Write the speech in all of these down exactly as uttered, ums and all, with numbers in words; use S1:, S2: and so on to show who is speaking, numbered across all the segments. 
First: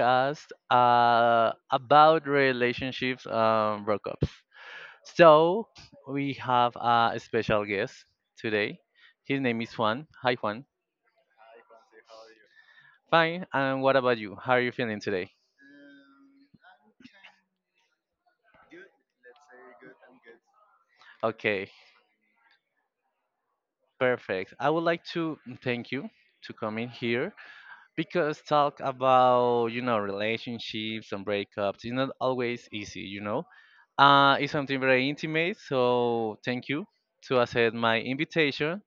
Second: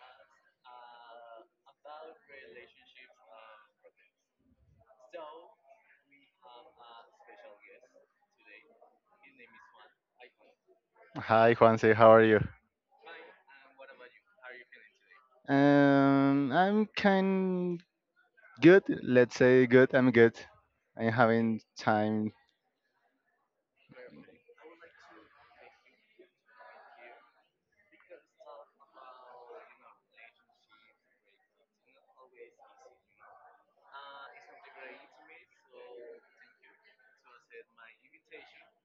S1: podcast uh, about relationships um, breakups. So, we have a special guest today. His name is Juan. Hi, Juan.
S2: Hi, Juanse. How are you?
S1: Fine. And what about you? How are you feeling today?
S2: Um, I'm kind good. Let's say good. I'm good. I'm having
S1: Okay,
S2: time.
S1: perfect. I would like to thank you to come in here, because talk about you know relationships and breakups is not always easy you know Uh, it's something very intimate, so thank you to accept my invitation.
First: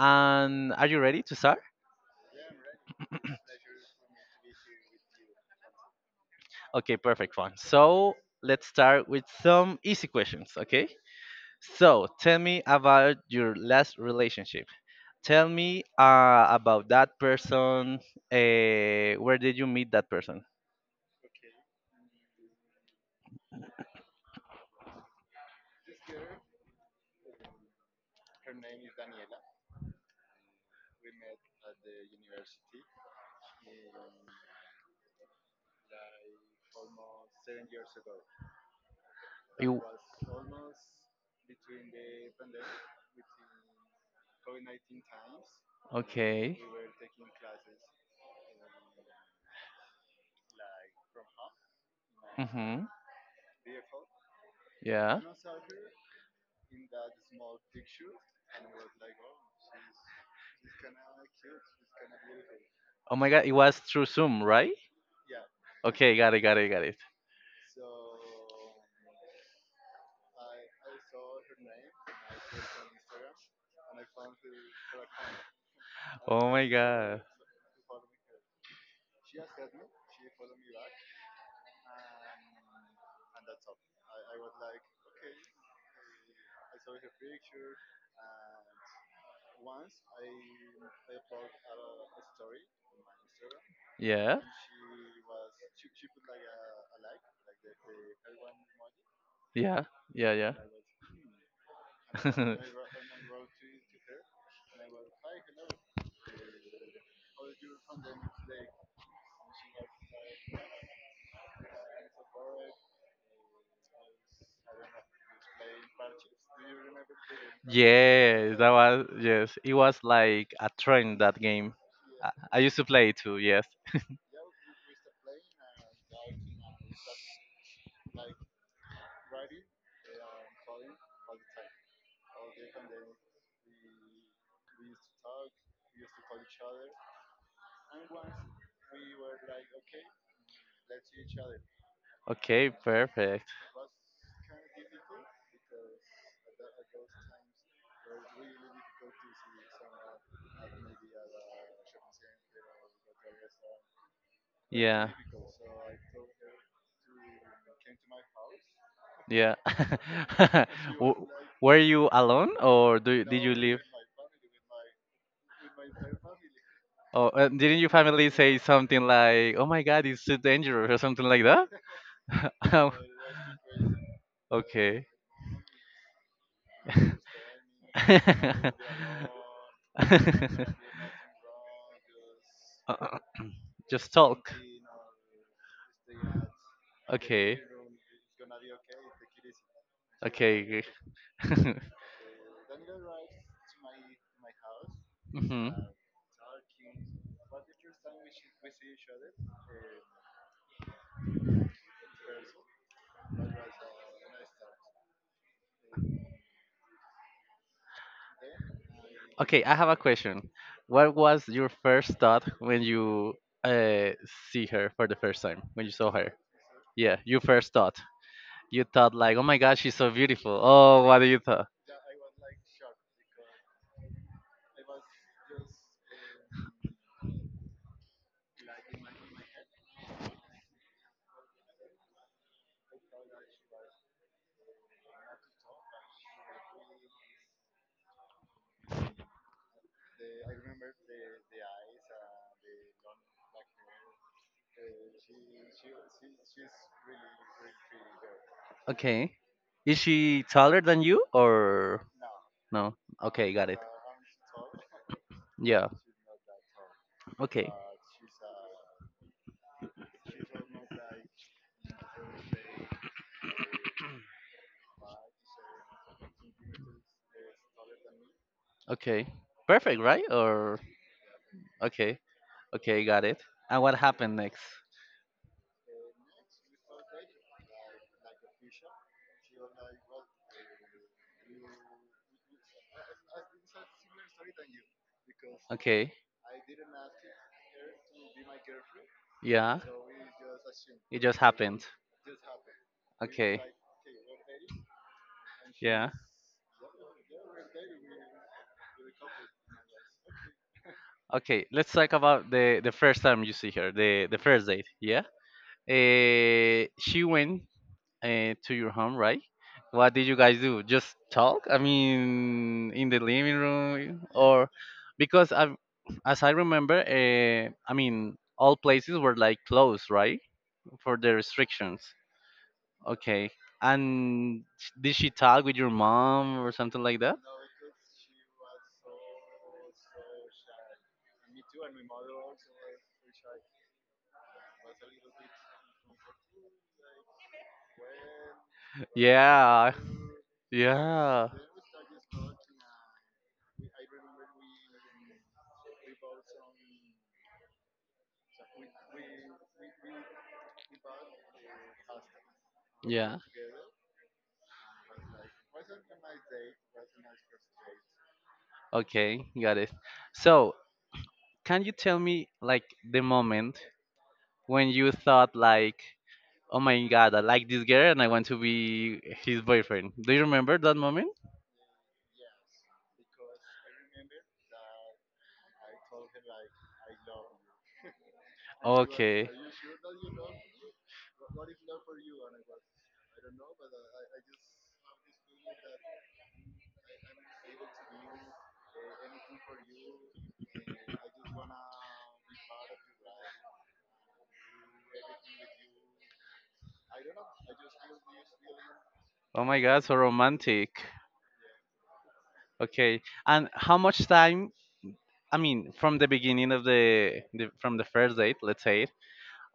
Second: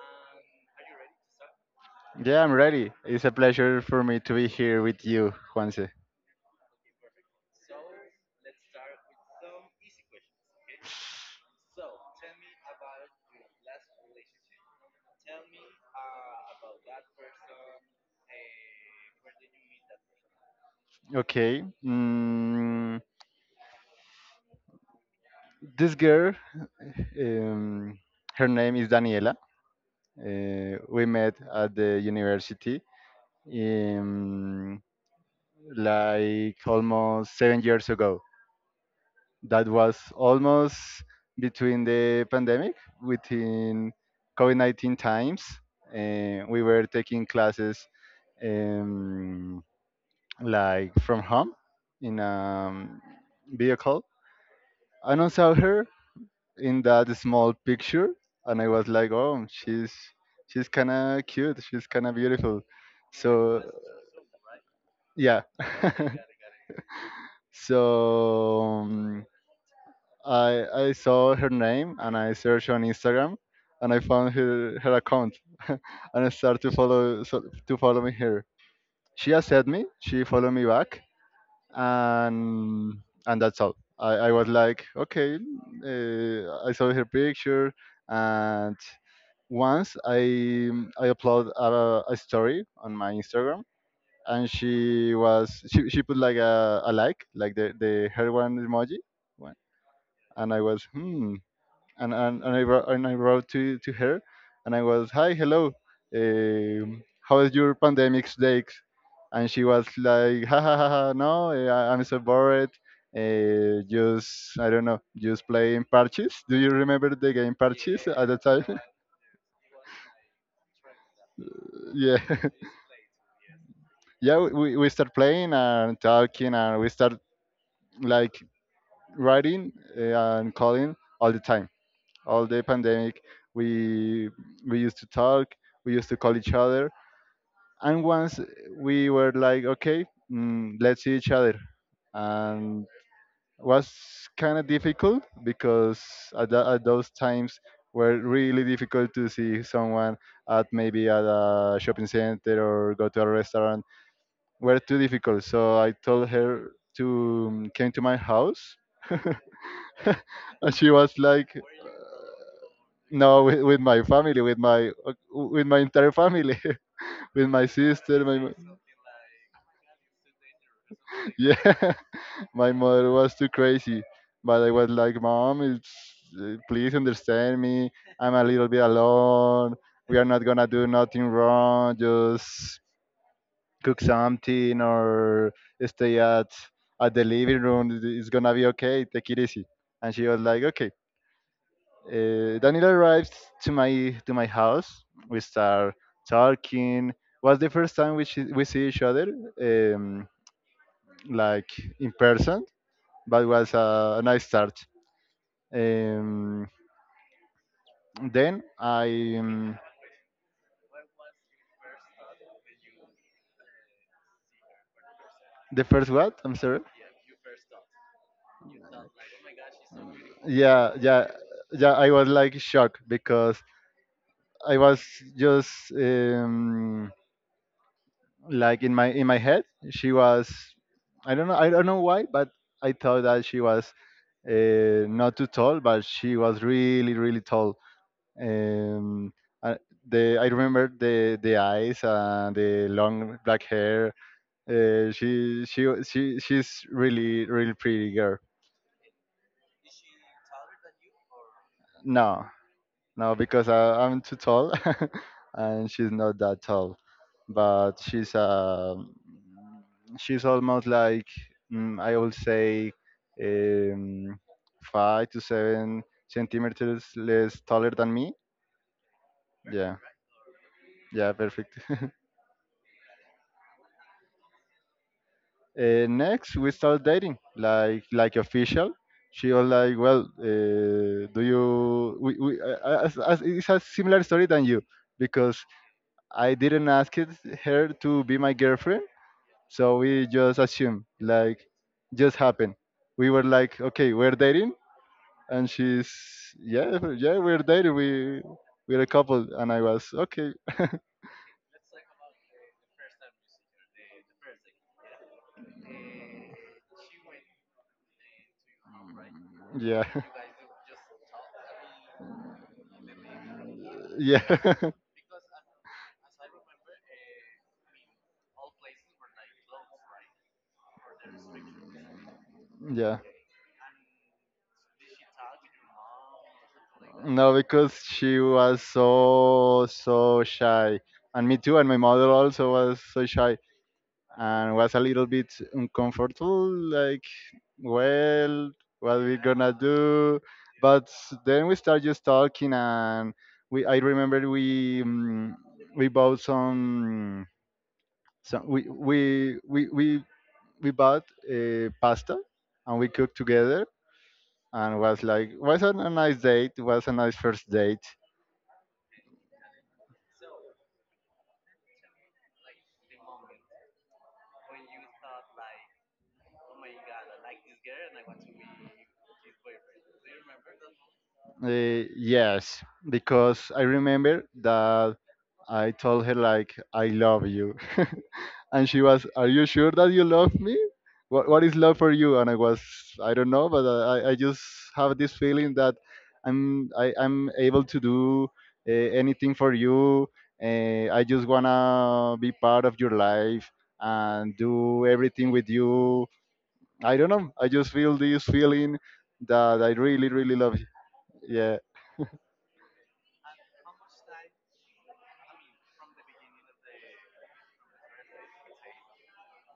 S1: And are you ready to start?
S2: Yeah, I'm ready. It's a pleasure for me to be here with you, Juanse.
S1: Okay, perfect, fun. So let's start with some easy questions, okay? So tell me about your last relationship. Tell me uh, about that person. Uh, where did you meet that person?
S2: Okay. Mm, this girl, um, her name is Daniela. Uh, we met at the university um, like almost seven years ago. That
S1: You,
S2: was almost between the pandemic, within COVID nineteen times. Uh,
S1: okay.
S2: we were taking classes um, like from home in a
S1: Mm-hmm.
S2: um, vehicle.
S1: Yeah.
S2: And I saw her in that small picture, and I was like, oh, she's she's kind of cute, she's kind of beautiful.
S1: Oh my god, it
S2: So
S1: was through Zoom, right?
S2: yeah.
S1: Okay, got it, got it, got it.
S2: so um, I I saw her name and I searched on Instagram, and I found her her account, and I
S1: Oh
S2: started
S1: my
S2: to
S1: god.
S2: follow so, to follow me here. She accepted me. She followed me back, and and that's all. I, I was like, okay. Uh, I saw her picture, and once I I upload a, a story on my Instagram,
S1: Yeah.
S2: and she was she, she put like a, a like like the the her one emoji one,
S1: Yeah. Yeah. Yeah.
S2: and I was hmm. And and, and I wrote, and I wrote to to her, and I was, hi, hello. um, how is your pandemic days? And she was like, ha ha ha, ha no, eh, I, I'm so bored. Uh, just I don't know, just playing parches. Do you remember the game parches at the
S1: Yes, that
S2: time?
S1: was yes. It was like a trend, that game.
S2: Yeah.
S1: I, I used to play it too. Yes.
S2: Yeah. We we start playing and talking, and we start like writing eh, and calling all the time. All the pandemic, we we used to talk. We used to call each other. And once we were like, okay, mm, let's see each other.
S1: Okay.
S2: And
S1: Perfect.
S2: was kind of difficult, because at, tha- at those times were really difficult to see someone, at maybe at a shopping center or go to a restaurant, were too
S1: Yeah.
S2: difficult. So I told her to um, came to my house.
S1: Yeah.
S2: And she was
S1: W-
S2: like,
S1: Were you alone, or do you, did
S2: no,
S1: you
S2: with,
S1: live?
S2: with my family, with my uh, with my entire family.
S1: Oh, uh,
S2: With my
S1: didn't your
S2: sister,
S1: family
S2: my mo-
S1: say something like, "Oh my God, it's too dangerous," or something like that?
S2: yeah. My
S1: Um,
S2: mother was too crazy, but i was
S1: okay.
S2: like, mom, it's uh, please understand me, i'm a little bit alone, we are not gonna do nothing wrong, just
S1: Uh,
S2: cook
S1: Just talk.
S2: something or stay at at the
S1: Okay.
S2: living room. It- it's gonna be okay, take it easy. And she was like,
S1: Okay.
S2: okay. Uh, danilo arrives to my to my house, we
S1: Hmm.
S2: start talking. Was the first time we, see- we see each other, um, like in person, but was a, a nice start. Um, then I
S1: Okay, I
S2: um,
S1: have a question. What was your first thought when you uh, see her for the first time?
S2: the
S1: When you
S2: first
S1: saw her?
S2: what? I'm sorry.
S1: Yeah, your first thought. You thought like, oh my gosh, she's so beautiful.
S2: Yeah,
S1: Oh, what do
S2: yeah,
S1: you thought?
S2: yeah. I was like shocked, because I was just um, like in my in my head. She was, I don't know, I don't know why, but I thought that she was uh, not too tall, but she was really really tall. Um, I, the I remember the the eyes and the long black hair. Uh, she she she she's really really pretty girl.
S1: Okay. Is she taller than you, or
S2: No,
S1: no?
S2: no,
S1: Okay,
S2: because
S1: got it.
S2: I, I'm too tall.
S1: Yeah.
S2: And she's not that tall.
S1: Okay.
S2: But she's um, she's almost like mm, I would say um, five to seven centimeters less taller than me.
S1: Okay.
S2: Yeah,
S1: Perfect, right? Or
S2: yeah, perfect.
S1: okay. Okay, got it. And what happened next?
S2: uh, next, we start dating, like like official. She was like, well, uh, do you? We, we, uh, as, as, it's a similar story than you, because
S1: Okay.
S2: I didn't ask it, her to be my girlfriend,
S1: Yeah.
S2: so we just assumed,
S1: It just
S2: like,
S1: happened.
S2: just happened. We were
S1: Okay.
S2: like, okay, we're dating, and
S1: Yeah.
S2: she's, yeah, yeah, we're dating. We we're a couple, and I was okay,
S1: Okay, let's talk about the the first time you see her, the the first date. Yeah. Uh, she went uh, to your home, right?
S2: yeah.
S1: What did you guys do? Just talk? I mean, in the living room, or,
S2: Yeah.
S1: because I, as I remember, uh, I mean, all places were like closed, right, for the restrictions.
S2: Yeah.
S1: Okay. And sh- did she talk with your mom or something like that?
S2: No, because she was so so shy, and me too, and my mother also was so shy. And was a little bit uncomfortable, like, well, what we gonna
S1: Yeah.
S2: do. But
S1: Yeah.
S2: then we start just talking, and we I remember we um, we bought some some we we we we, we bought uh, pasta and we cooked
S1: Yeah.
S2: together. And was like was a, a nice date. It was a nice first date.
S1: Okay, got it. So, can you tell me like the moment when you thought like, oh my god, I like this girl, and I want to be his boyfriend? Do you remember that moment?
S2: Uh, yes, because I remember that I told her like, I love you. And she was, "Are
S1: Okay.
S2: you sure that you love me? What what is love for you?" And I was, I don't know, but I I just have this feeling that I'm I, I'm able to do uh, anything for you. Uh, I just wanna be part of your life and do everything with you. I don't know. I just feel this feeling
S1: Oh my
S2: that I
S1: god, so
S2: really really love you.
S1: romantic.
S2: Yeah.
S1: Okay. And how much time, I mean, from the beginning of the, the from the first date, let's say it,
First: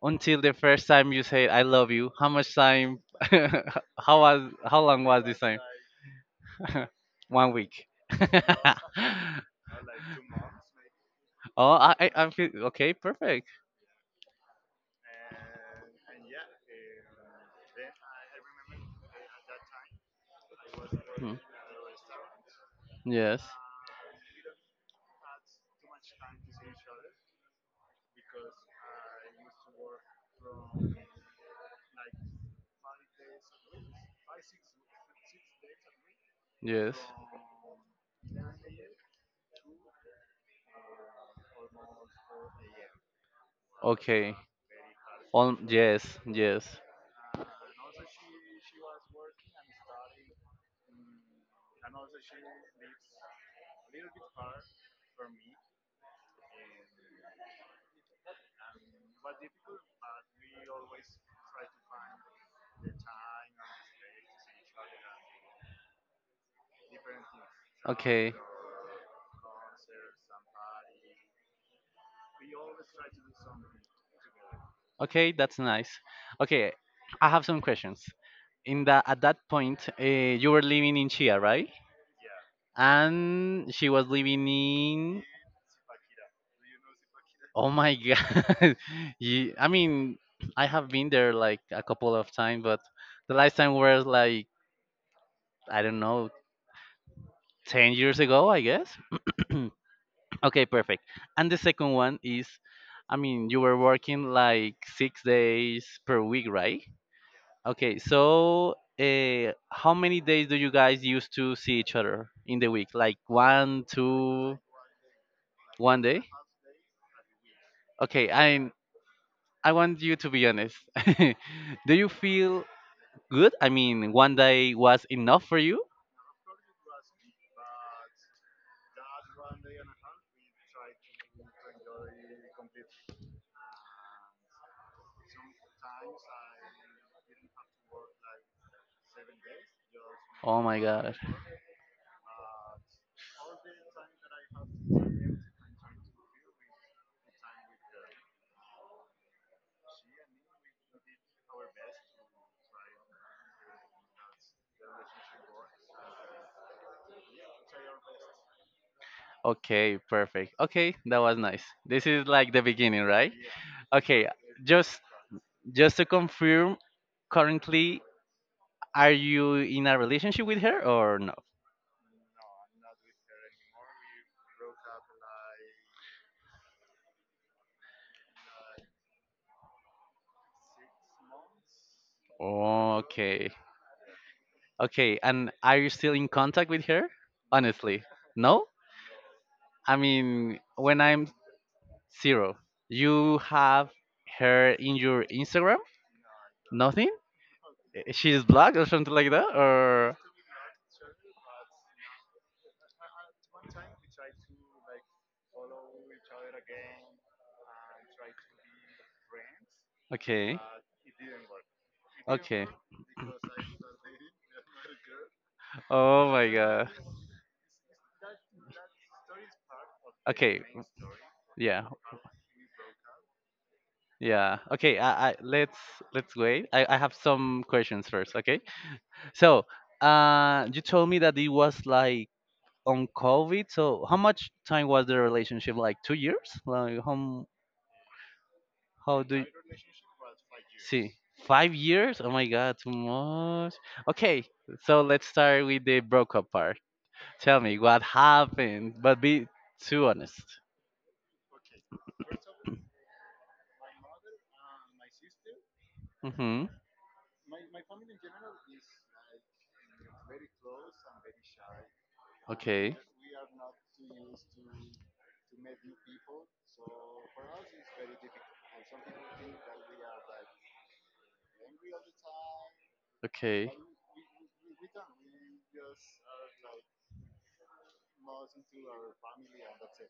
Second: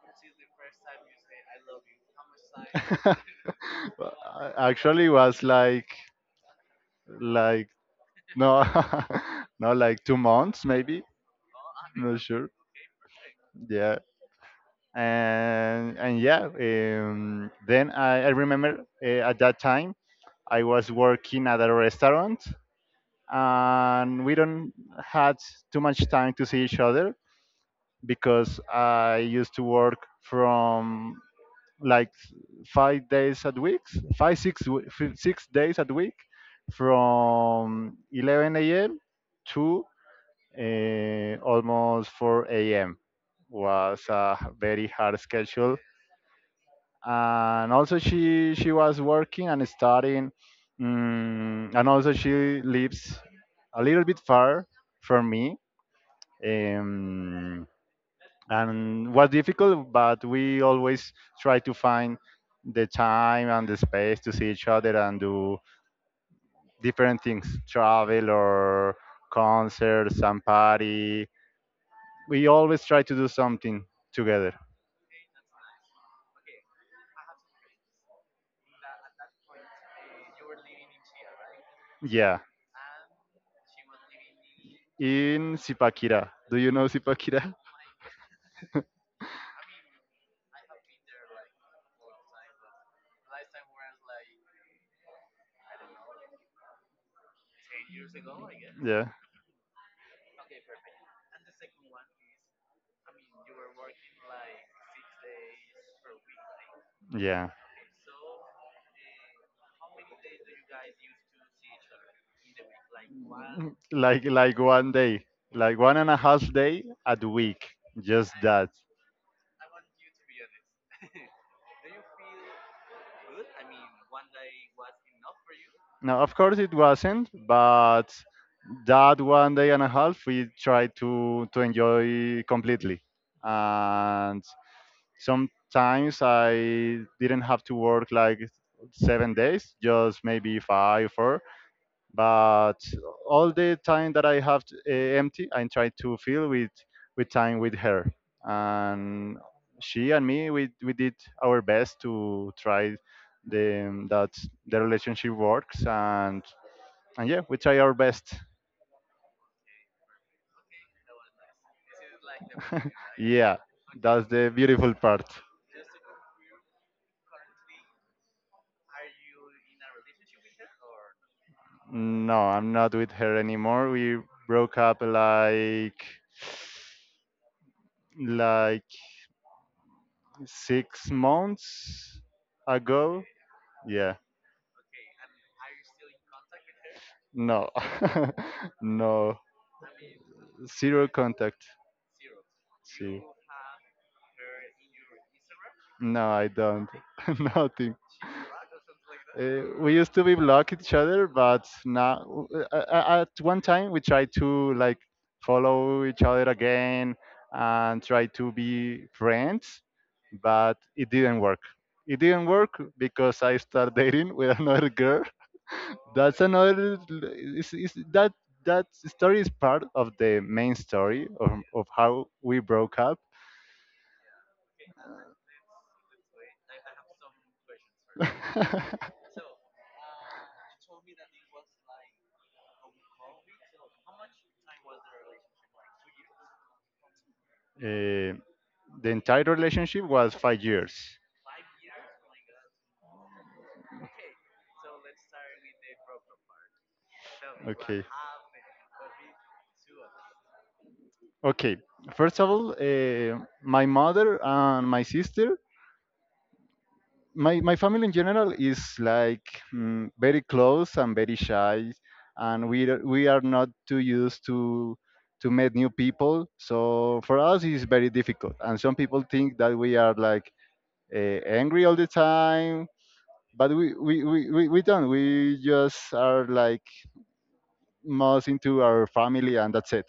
S1: until the first time you say I love you, how much time?
S2: Well,
S1: How was
S2: I-
S1: how long
S2: actually,
S1: was this
S2: was
S1: time?
S2: like
S1: One
S2: like
S1: week.
S2: no. No, like two months maybe.
S1: oh I I
S2: Not
S1: I
S2: sure.
S1: feel okay, perfect.
S2: Yeah. And and yeah. Um, then I, I remember uh, at that time I was
S1: Hmm.
S2: working at a restaurant,
S1: Yes.
S2: and we don't had too much time to see each other, because I used to work from, like, five days a week, five six w- fi- six days a week,
S1: Yes.
S2: from eleven a m to uh, almost four a m Was
S1: Okay.
S2: a very hard
S1: Um,
S2: schedule.
S1: yes, yes.
S2: And also she she was working and studying. Mm, and also she lives a little bit far from me. Um, and was difficult, but we always try to find the time and the space to see each other and do different things, travel
S1: Okay.
S2: or concerts and party. We always try to do something together.
S1: Okay, that's nice. Okay, I have some questions. In that at that point, uh, you were living in Chia, right?
S2: Yeah,
S1: And she was living in.
S2: in Sipakira. Do you know Sipakira?
S1: Oh my God! Ye- I mean, I have been there like a couple of times, but the last time was like, I don't know, ten years ago, I guess.
S2: Yeah.
S1: Okay, perfect. And the second one is, I mean, you were working like six days per week, right?
S2: Yeah.
S1: Okay, so uh, how many days do you guys used to see each other in the week? Like one,
S2: Like
S1: two,
S2: like one day, like one
S1: one
S2: and a
S1: day?
S2: half day at week,
S1: Okay,
S2: just
S1: I
S2: that.
S1: I want you to be honest. Do you feel good? I mean, one day was enough for you?
S2: Now, of course, it wasn't, but that one day and a half, we tried to to enjoy completely. And sometimes I didn't have to work like seven days, just maybe
S1: Oh my
S2: five,
S1: god.
S2: four. But all the time that I have uh, empty, I try to fill with with time with her. And she and me, we we did our best to try the that the relationship works. And and yeah, we try our best.
S1: Okay, perfect. Okay, that was nice. This is like the beginning, right?
S2: Yeah, that's
S1: Okay,
S2: the beautiful
S1: just
S2: part.
S1: Just to confirm, currently, are you in a relationship with her, or no?
S2: No, I'm not with her anymore. We broke up like like six months ago.
S1: Okay.
S2: Yeah,
S1: Okay. And are you still in contact with her?
S2: no.
S1: Honestly, no.
S2: No,
S1: I mean, when
S2: zero
S1: I'm
S2: contact.
S1: zero,
S2: See,
S1: you have her in your Instagram?
S2: no, I don't.
S1: Nothing?
S2: Nothing.
S1: Eh, She's blocked or something like that?
S2: Uh, we used
S1: Or.
S2: to be block each other, but now uh, uh, uh, at one time we tried to, like, follow each other again and try to be friends,
S1: Okay.
S2: but it didn't work. It didn't
S1: Okay.
S2: work because I started dating with another girl.
S1: Oh
S2: That's
S1: my god.
S2: another. Is, is that that story is part of the
S1: Okay.
S2: main story of,
S1: Yeah.
S2: of how we broke up.
S1: Yeah. Okay. I, I let's let's wait. I, I have some questions first. Okay. So, uh, you told me that it was like on COVID. So, how much time was the relationship? Like two years? Like how m-
S2: Eh, the
S1: how do
S2: entire
S1: you
S2: relationship was five
S1: see?
S2: years
S1: Five years? Oh my God, too much. Okay. So let's start with the breakup part. Tell me what
S2: Okay.
S1: happened, but be too honest.
S2: Okay. First of all, uh, my mother and my sister,
S1: Mhm.
S2: my my family in general is like mm, very close and very shy, and we
S1: Okay.
S2: are- we are not too used to to meet new people. So for us, it's very difficult. And some people think that we are like uh, angry all the time,
S1: Okay.
S2: but we we, we, we we don't. We just are like most into our family, and that's it.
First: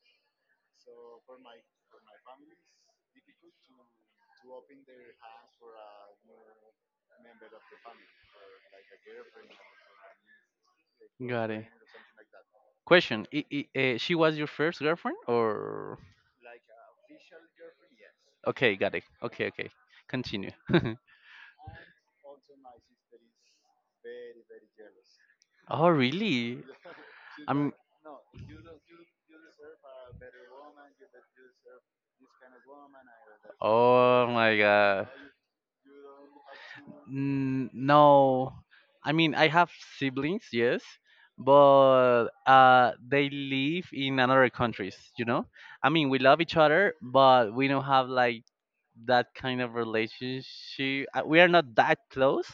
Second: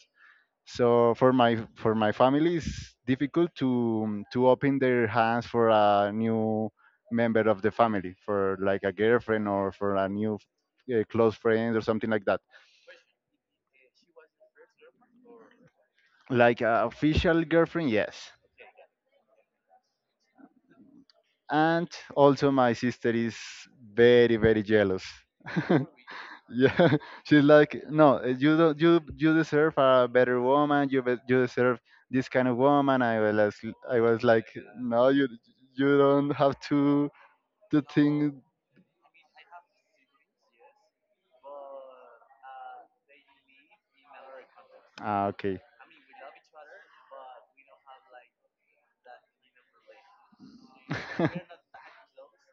S2: So for my for my family it's difficult to to open their hands for a new member of the family, for like a girlfriend or for a new uh, close
S1: Got it.
S2: friend or something like that.
S1: Question: I I uh, She was your first girlfriend, or
S2: Like a official girlfriend, yes.
S1: okay, got it. Okay, okay. Continue.
S2: And also my sister is very very jealous.
S1: Oh, really?
S2: Yeah. She's
S1: I'm.
S2: like, no, uh, you don't, you you deserve a better woman, you be- you deserve this kind of woman. I was like, i was
S1: Oh
S2: like,
S1: my god.
S2: no, you you don't have to
S1: N-
S2: to think.
S1: no i mean i have siblings, yes, but uh they live in another countries, you
S2: Ah,
S1: know.
S2: okay.
S1: I mean, we love each other, but we don't have like that kind of relationship. Uh, we are not that close.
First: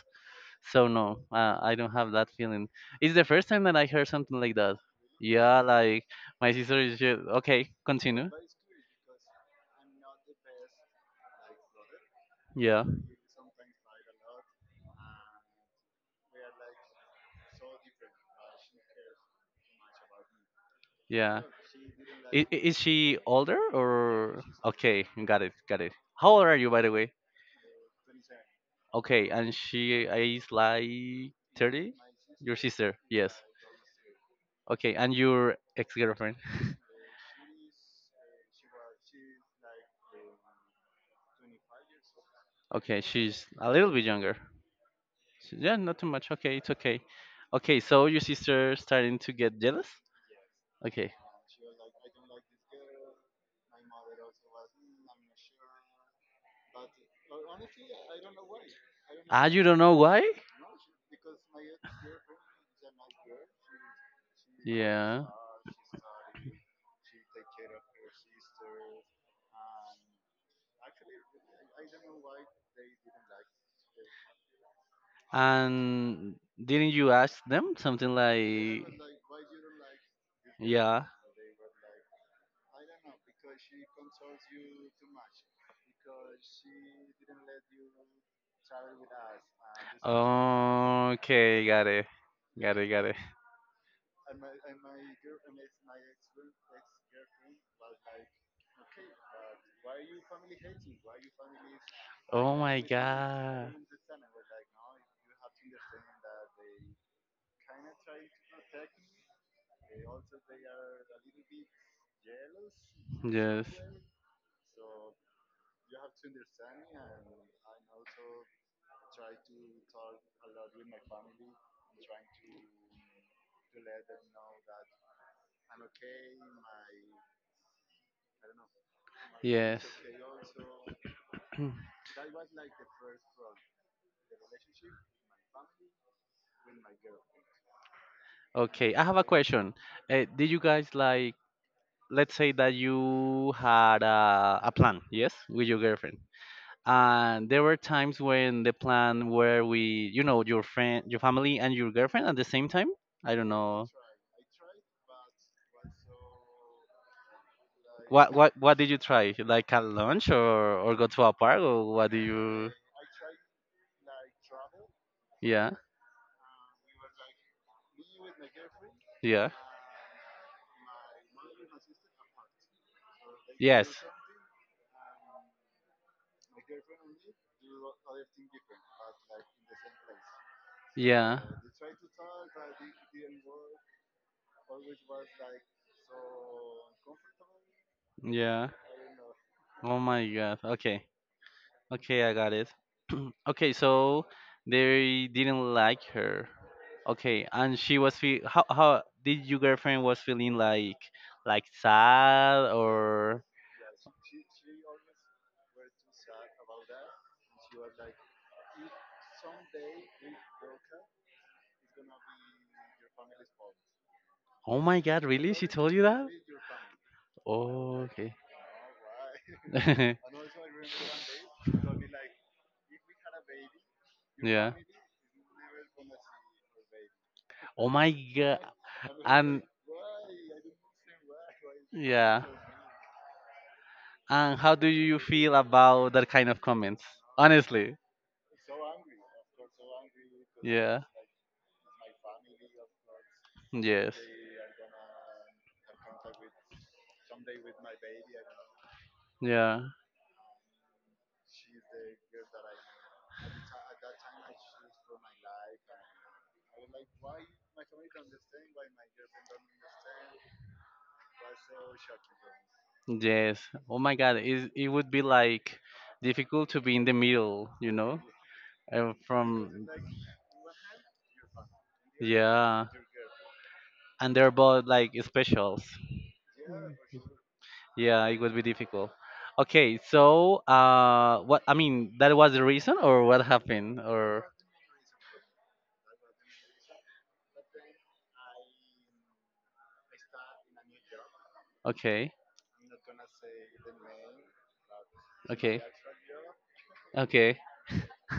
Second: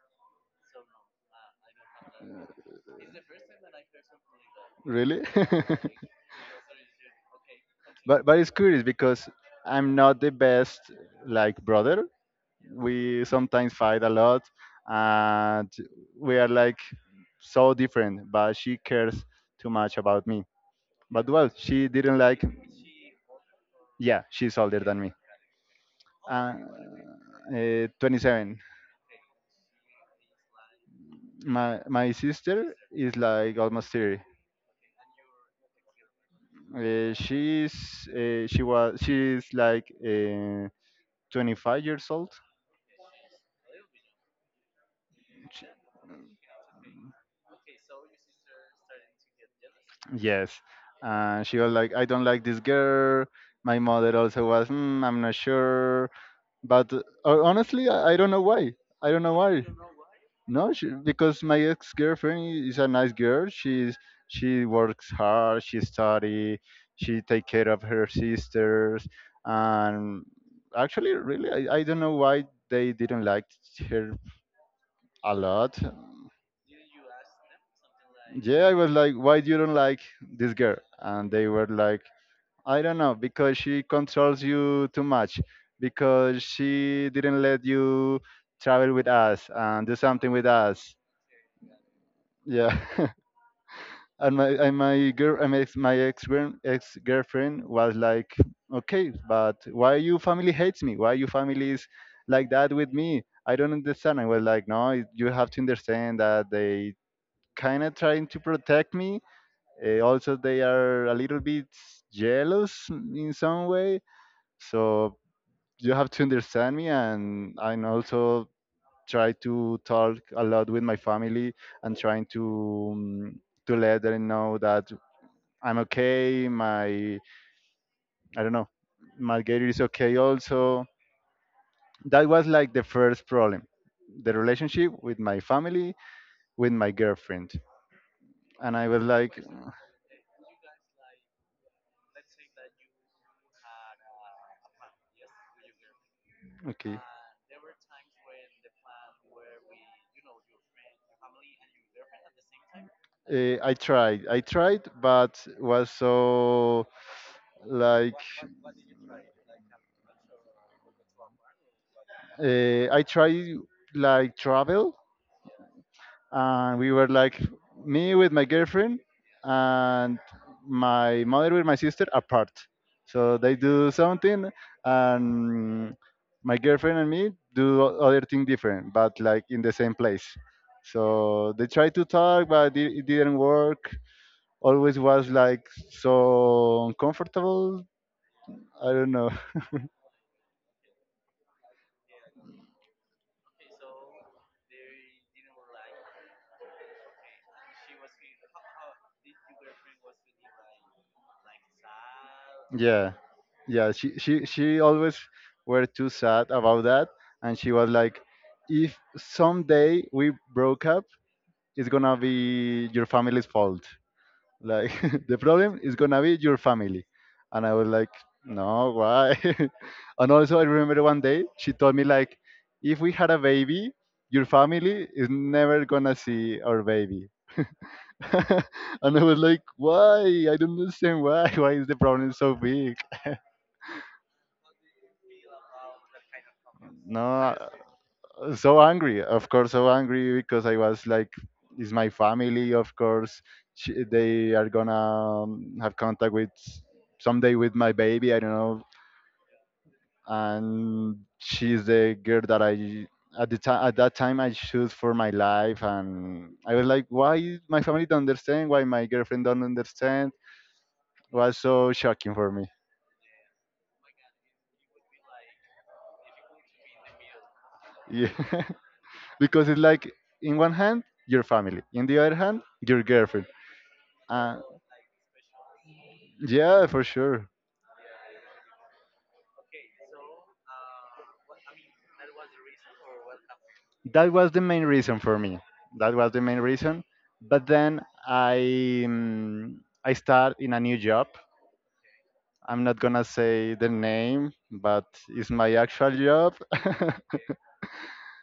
S1: So no, uh, I don't have that feeling. It's the first time that I heard something like that.
S2: Really?
S1: Yeah, like, my sister is just, okay.
S2: But
S1: Continue.
S2: but it's curious, because i'm not the best, like, brother.
S1: Yeah,
S2: We sometimes fight a lot, and we are like so different, but she cares too much about me. But
S1: yeah.
S2: well, she didn't like.
S1: Is, is she older,
S2: Yeah,
S1: or
S2: she's older than
S1: okay?
S2: me.
S1: Got it, got it. How old
S2: uh,
S1: are you, by the way?
S2: uh, twenty-seven.
S1: Okay, and she is like
S2: my
S1: thirty.
S2: my
S1: Your
S2: sister
S1: sister,
S2: is
S1: yes.
S2: like almost thirty.
S1: Okay, and your ex-girlfriend.
S2: Uh, she's uh, she was she's like uh, twenty-five years old.
S1: Okay, she's a little bit younger. She-
S2: Sh-
S1: Yeah, not too much. Okay, it's okay. Okay, so your sister starting to get jealous.
S2: yes.
S1: Okay.
S2: And she was like, I don't like this girl. My mother also was, mm, I'm not sure, but uh, honestly, I, I don't know why. i don't know
S1: Ah, you
S2: why
S1: don't know why?
S2: no, she, because my ex-girlfriend is a nice girl. She's she works
S1: Yeah.
S2: hard, she study, she take care of her sisters. And actually really, i, I don't know why they didn't like her a lot.
S1: And didn't you ask them something
S2: Yeah, I
S1: like,
S2: was like, why you don't like this girl?
S1: yeah?
S2: And they were like, I don't know, because she controls you too much, because she didn't let you travel with us and do something with us.
S1: Okay, got it. Got
S2: Yeah.
S1: it, got it.
S2: And my and my girl and my ex my ex ex girlfriend was like, okay, but why you family hates me? Why your family is like
S1: Oh
S2: that
S1: my
S2: with me? I don't
S1: god.
S2: understand. I was like, no, it- you have to understand that they kind of trying to protect me. Eh, also, they are a little bit jealous in some
S1: Yes.
S2: way. So you have to understand me, and I also try to talk a lot with my family and trying to um, to let them know that I'm okay. My I don't know, my gator is
S1: Yes.
S2: okay. Also, that was like the first problem, the relationship with my family, with my girlfriend, and I
S1: Okay,
S2: was
S1: I have a
S2: like,
S1: question. Uh, did you guys like, let's say that you had a, a plan, yes, with your girlfriend,
S2: okay.
S1: and there were times when the plan where we, you know your friend, your family, and your girlfriend at the same time, I don't
S2: Uh, I
S1: know.
S2: tried. I tried, but was so like
S1: What what what did you try? Like, at lunch, or or go to a park, or what do you?
S2: uh, I tried like travel,
S1: Yeah.
S2: and we were like me with my girlfriend,
S1: Yeah.
S2: and my mother with my sister apart, so they
S1: Yes.
S2: do something, and my girlfriend and me do o- other thing different but like in the same place,
S1: Yeah.
S2: so they tried to talk, but it, it didn't work. Always was like so uncomfortable,
S1: Yeah.
S2: I don't know.
S1: Oh my god. Okay. Okay, I got it. Okay, so they didn't like her. Okay, and she was feel how how did your girlfriend was feeling, like, like sad,
S2: Yeah,
S1: or?
S2: yeah. She she she always were too sad about that, and she was like, "If someday we broke up, it's gonna be your family's fault."
S1: Oh
S2: Like
S1: my god,
S2: the
S1: really? She
S2: problem
S1: told
S2: is
S1: you
S2: gonna
S1: that?
S2: be your family." And I was
S1: Oh,
S2: like,
S1: okay.
S2: "No, why?" And also, I remember one day she told me like, "If we had a baby, your
S1: Yeah.
S2: family is never gonna see our baby."
S1: Oh my god.
S2: And I was like,
S1: And
S2: "Why? I don't understand why. Why is the problem
S1: yeah.
S2: so big?"
S1: And how do you feel about that kind of comments?
S2: No,
S1: Honestly.
S2: so angry, of course, so angry because I
S1: Yeah.
S2: was like, it's my family, of course. Sh
S1: Yes.
S2: They are gonna um, have contact with someday with my baby, I don't know.
S1: Yeah.
S2: And she's the girl that I at the time, at that time, I choose for my life. And I was like, why my family don't understand, why my girlfriend don't understand? Was so shocking for me.
S1: Yes. Oh my god, it, it would be like difficult to be in the middle, you know?
S2: Yeah,
S1: Uh,
S2: because it's
S1: from
S2: like in one hand your family, in the other hand
S1: yeah,
S2: your girlfriend.
S1: and they're
S2: Uh,
S1: both like specials.
S2: yeah, for sure.
S1: Yeah, it would be difficult. Okay, so uh, what I mean, that was the reason, or what happened,
S2: That
S1: or
S2: was the main reason for me. That was the main reason. But then I um, I start in a new job.
S1: okay,
S2: I'm not gonna say the name, but it's my
S1: okay,
S2: actual job.
S1: okay,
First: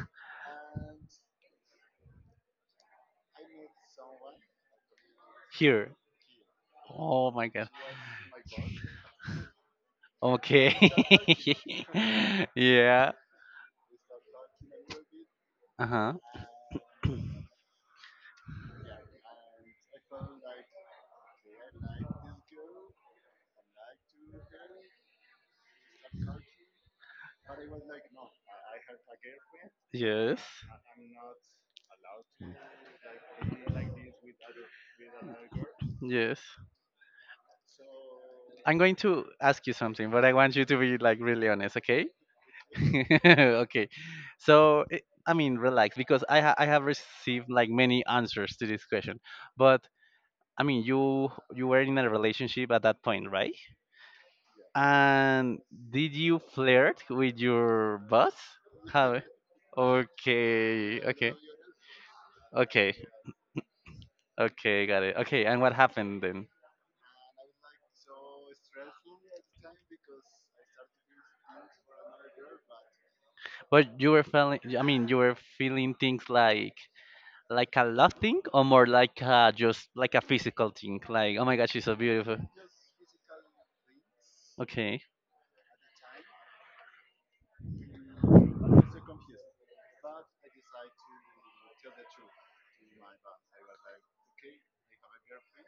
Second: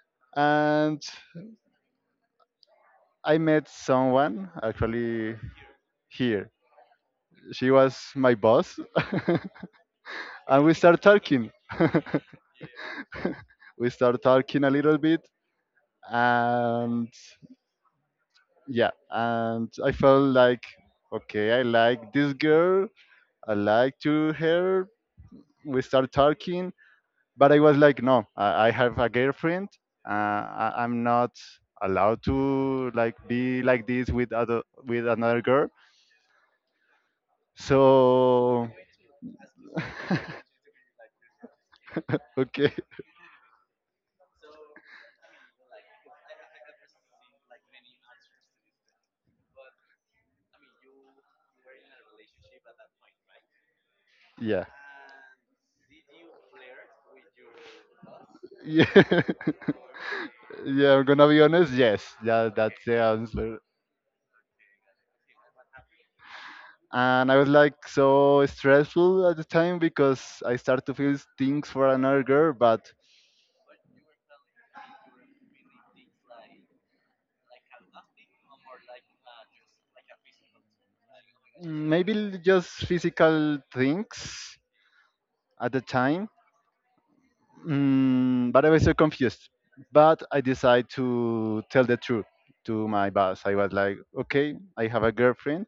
S2: And I met someone actually
S1: here.
S2: here.
S1: Oh my god.
S2: She was my boss, and we
S1: Okay.
S2: start talking.
S1: Yeah.
S2: We start talking a little bit,
S1: Uh huh.
S2: and yeah, and I felt like, okay, I like this girl, I like to her, we start talking. But I was like, no, i, I have a girlfriend. uh,
S1: Yes.
S2: I, I'm not allowed to like be like this with other, with another girl.
S1: Yes.
S2: So
S1: I'm going to ask you something, but I want you to be like really honest, okay?
S2: okay.
S1: Okay, so it, I mean, relax, because i ha- I have received like many answers to this question. But, I mean, you you were in a relationship at that point, right?
S2: Yeah,
S1: And did you flirt with your boss?
S2: yeah.
S1: How?
S2: Yeah,
S1: Okay,
S2: I'm gonna
S1: okay,
S2: be honest, yes, yeah, that's
S1: okay.
S2: the answer.
S1: Okay, got it. Okay, and what happened then?
S2: And I was like so stressful at the time because I started to feel things for another girl. But
S1: But you were feeling, I mean, you were feeling things like, like a love thing, or more like uh, just like a physical thing, like, oh my god, she's so
S2: maybe
S1: beautiful.
S2: l- just physical things
S1: Okay.
S2: at the time. Mm, but I was so confused. But I decided to tell the truth to my boss. I was like, okay, I have a girlfriend.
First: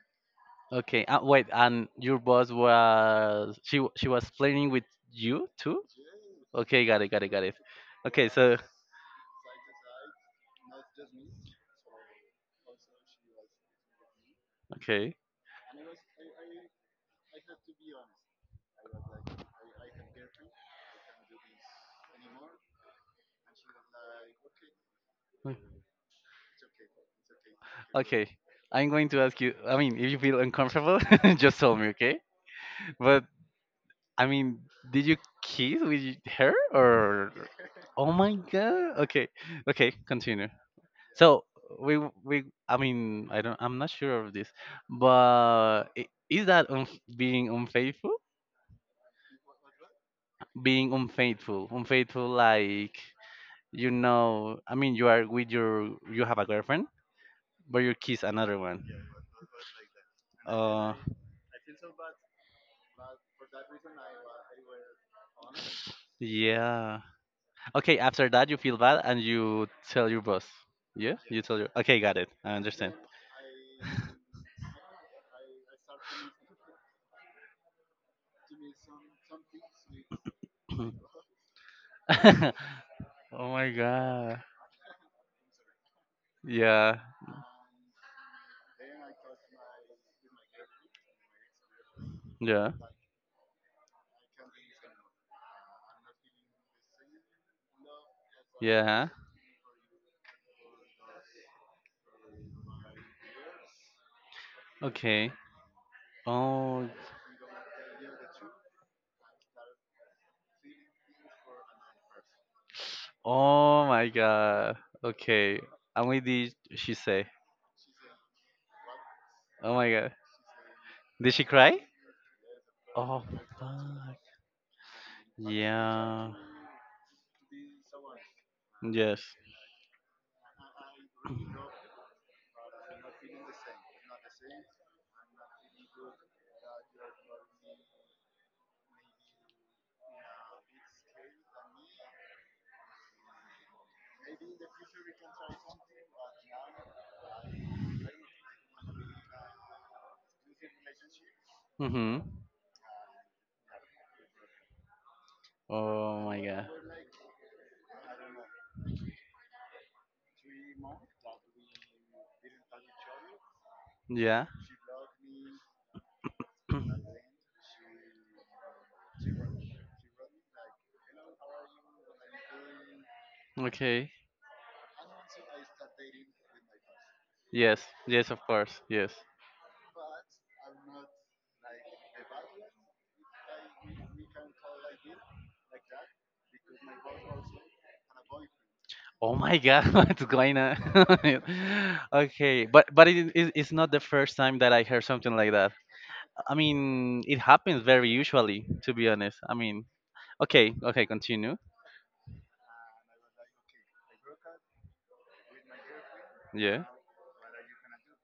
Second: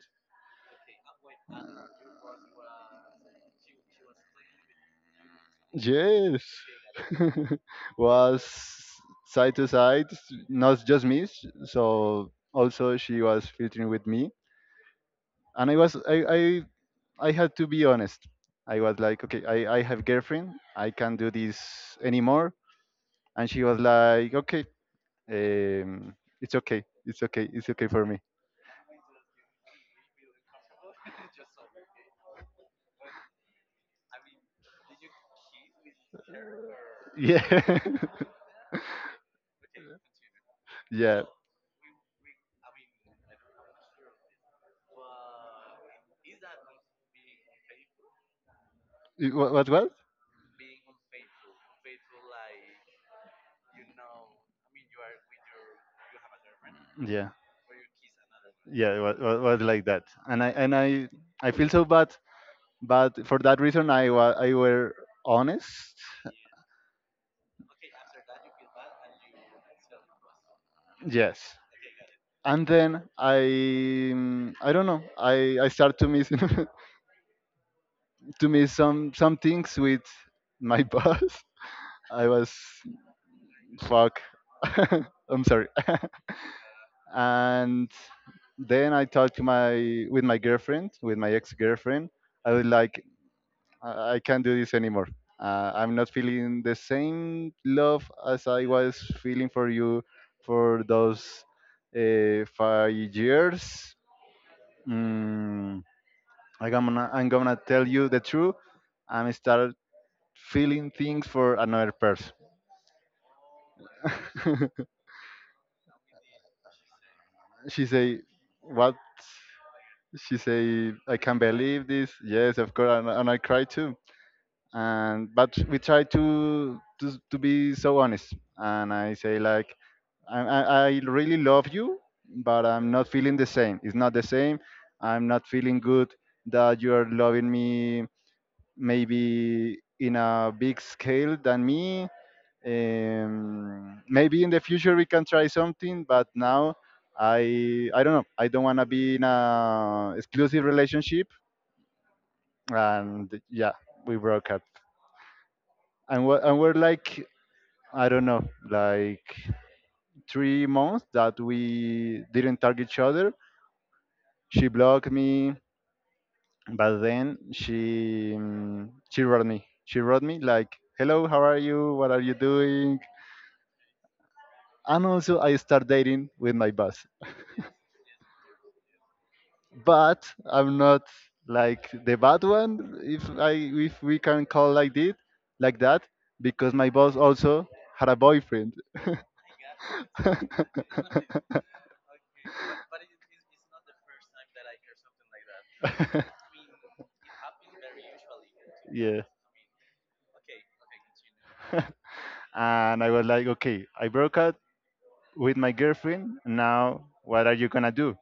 S1: Okay. Uh, wait, and your boss, was she w- she was playing with you too?
S2: Yes,
S1: Okay, got it, got it, got it. Okay,
S2: was
S1: so
S2: side to side, not just me. s- So also she was filtering with me,
S1: okay,
S2: and I was I I, I had to be honest. I was like, okay, I, I have girlfriend. I can't do this anymore. And she was like, okay, um, it's okay, it's okay, it's okay for me.
S1: okay. I'm going to ask you. I mean, if you feel uncomfortable, just tell me, okay? But I mean, did you kiss with y- her, or?
S2: Yeah,
S1: Oh my god. Okay, okay. Continue.
S2: yeah.
S1: So we w- we. I mean, I don't. I'm not sure of this, but i- is that unf being unfaithful?
S2: what, what? What?
S1: Being unfaithful unfaithful, like, you know I mean, you are with your you have a girlfriend,
S2: Yeah.
S1: but you kiss another one,
S2: Yeah, it was, was, was like that. And I and
S1: uh
S2: I I feel so bad, but for that reason I was I were honest.
S1: yeah. Okay, after that you feel bad and you tell your boss, yeah, you
S2: Yes.
S1: tell your okay, got it, I
S2: And
S1: understand.
S2: then I mm, I don't know. I I start to miss to miss some some things with my boss. I was
S1: Oh my
S2: fuck.
S1: god.
S2: I'm sorry.
S1: Yeah,
S2: And then I talked to my with my girlfriend, with my ex-girlfriend. I was
S1: yeah,
S2: like, I I can't do this anymore. Uh, I'm not feeling the same love as I
S1: yeah,
S2: was
S1: huh?
S2: feeling for you for those uh, five years.
S1: Okay.
S2: Mm, I'm
S1: oh
S2: gonna I'm gonna tell you the truth. I'm start feeling things for another person.
S1: oh my god. Okay, and what did she say?
S2: She say, what?
S1: Oh my god,
S2: She say, I
S1: did
S2: can't
S1: she cry?
S2: believe this, yes, of course. and,
S1: Oh
S2: and I cry too.
S1: fuck!
S2: And but we try
S1: Yeah.
S2: to, to to be so honest, and I
S1: Yes.
S2: say like, I, I I really love you, but I'm not feeling the same, it's not the same. I'm not feeling good that you are loving me, maybe in a big scale than me. um, maybe in the future we can try something, but now i I don't know, I don't want to be in a exclusive relationship.
S1: Mhm.
S2: And yeah, we broke up.
S1: Oh
S2: And we're,
S1: my
S2: and
S1: god.
S2: we're like, I don't know, like three months that we didn't talk each other.
S1: Yeah.
S2: She blocked me, but then she um, she wrote me. She wrote me like, "Hello, how are you? What are you doing?"
S1: Okay.
S2: And also, I start dating with my boss,
S1: Yes. Yes, of course. Yes.
S2: but I'm not like the bad one, if I if we can call like this, like that, because my boss also had a boyfriend.
S1: Oh my god, what's going on? Okay, but but it, it, it's not the first time that I heard something like that. I mean, it happens very usually, to be
S2: Yeah.
S1: honest. I mean, okay, okay, continue.
S2: And I was like, okay, I broke up with my girlfriend.
S1: Yeah.
S2: Now, what are you gonna do?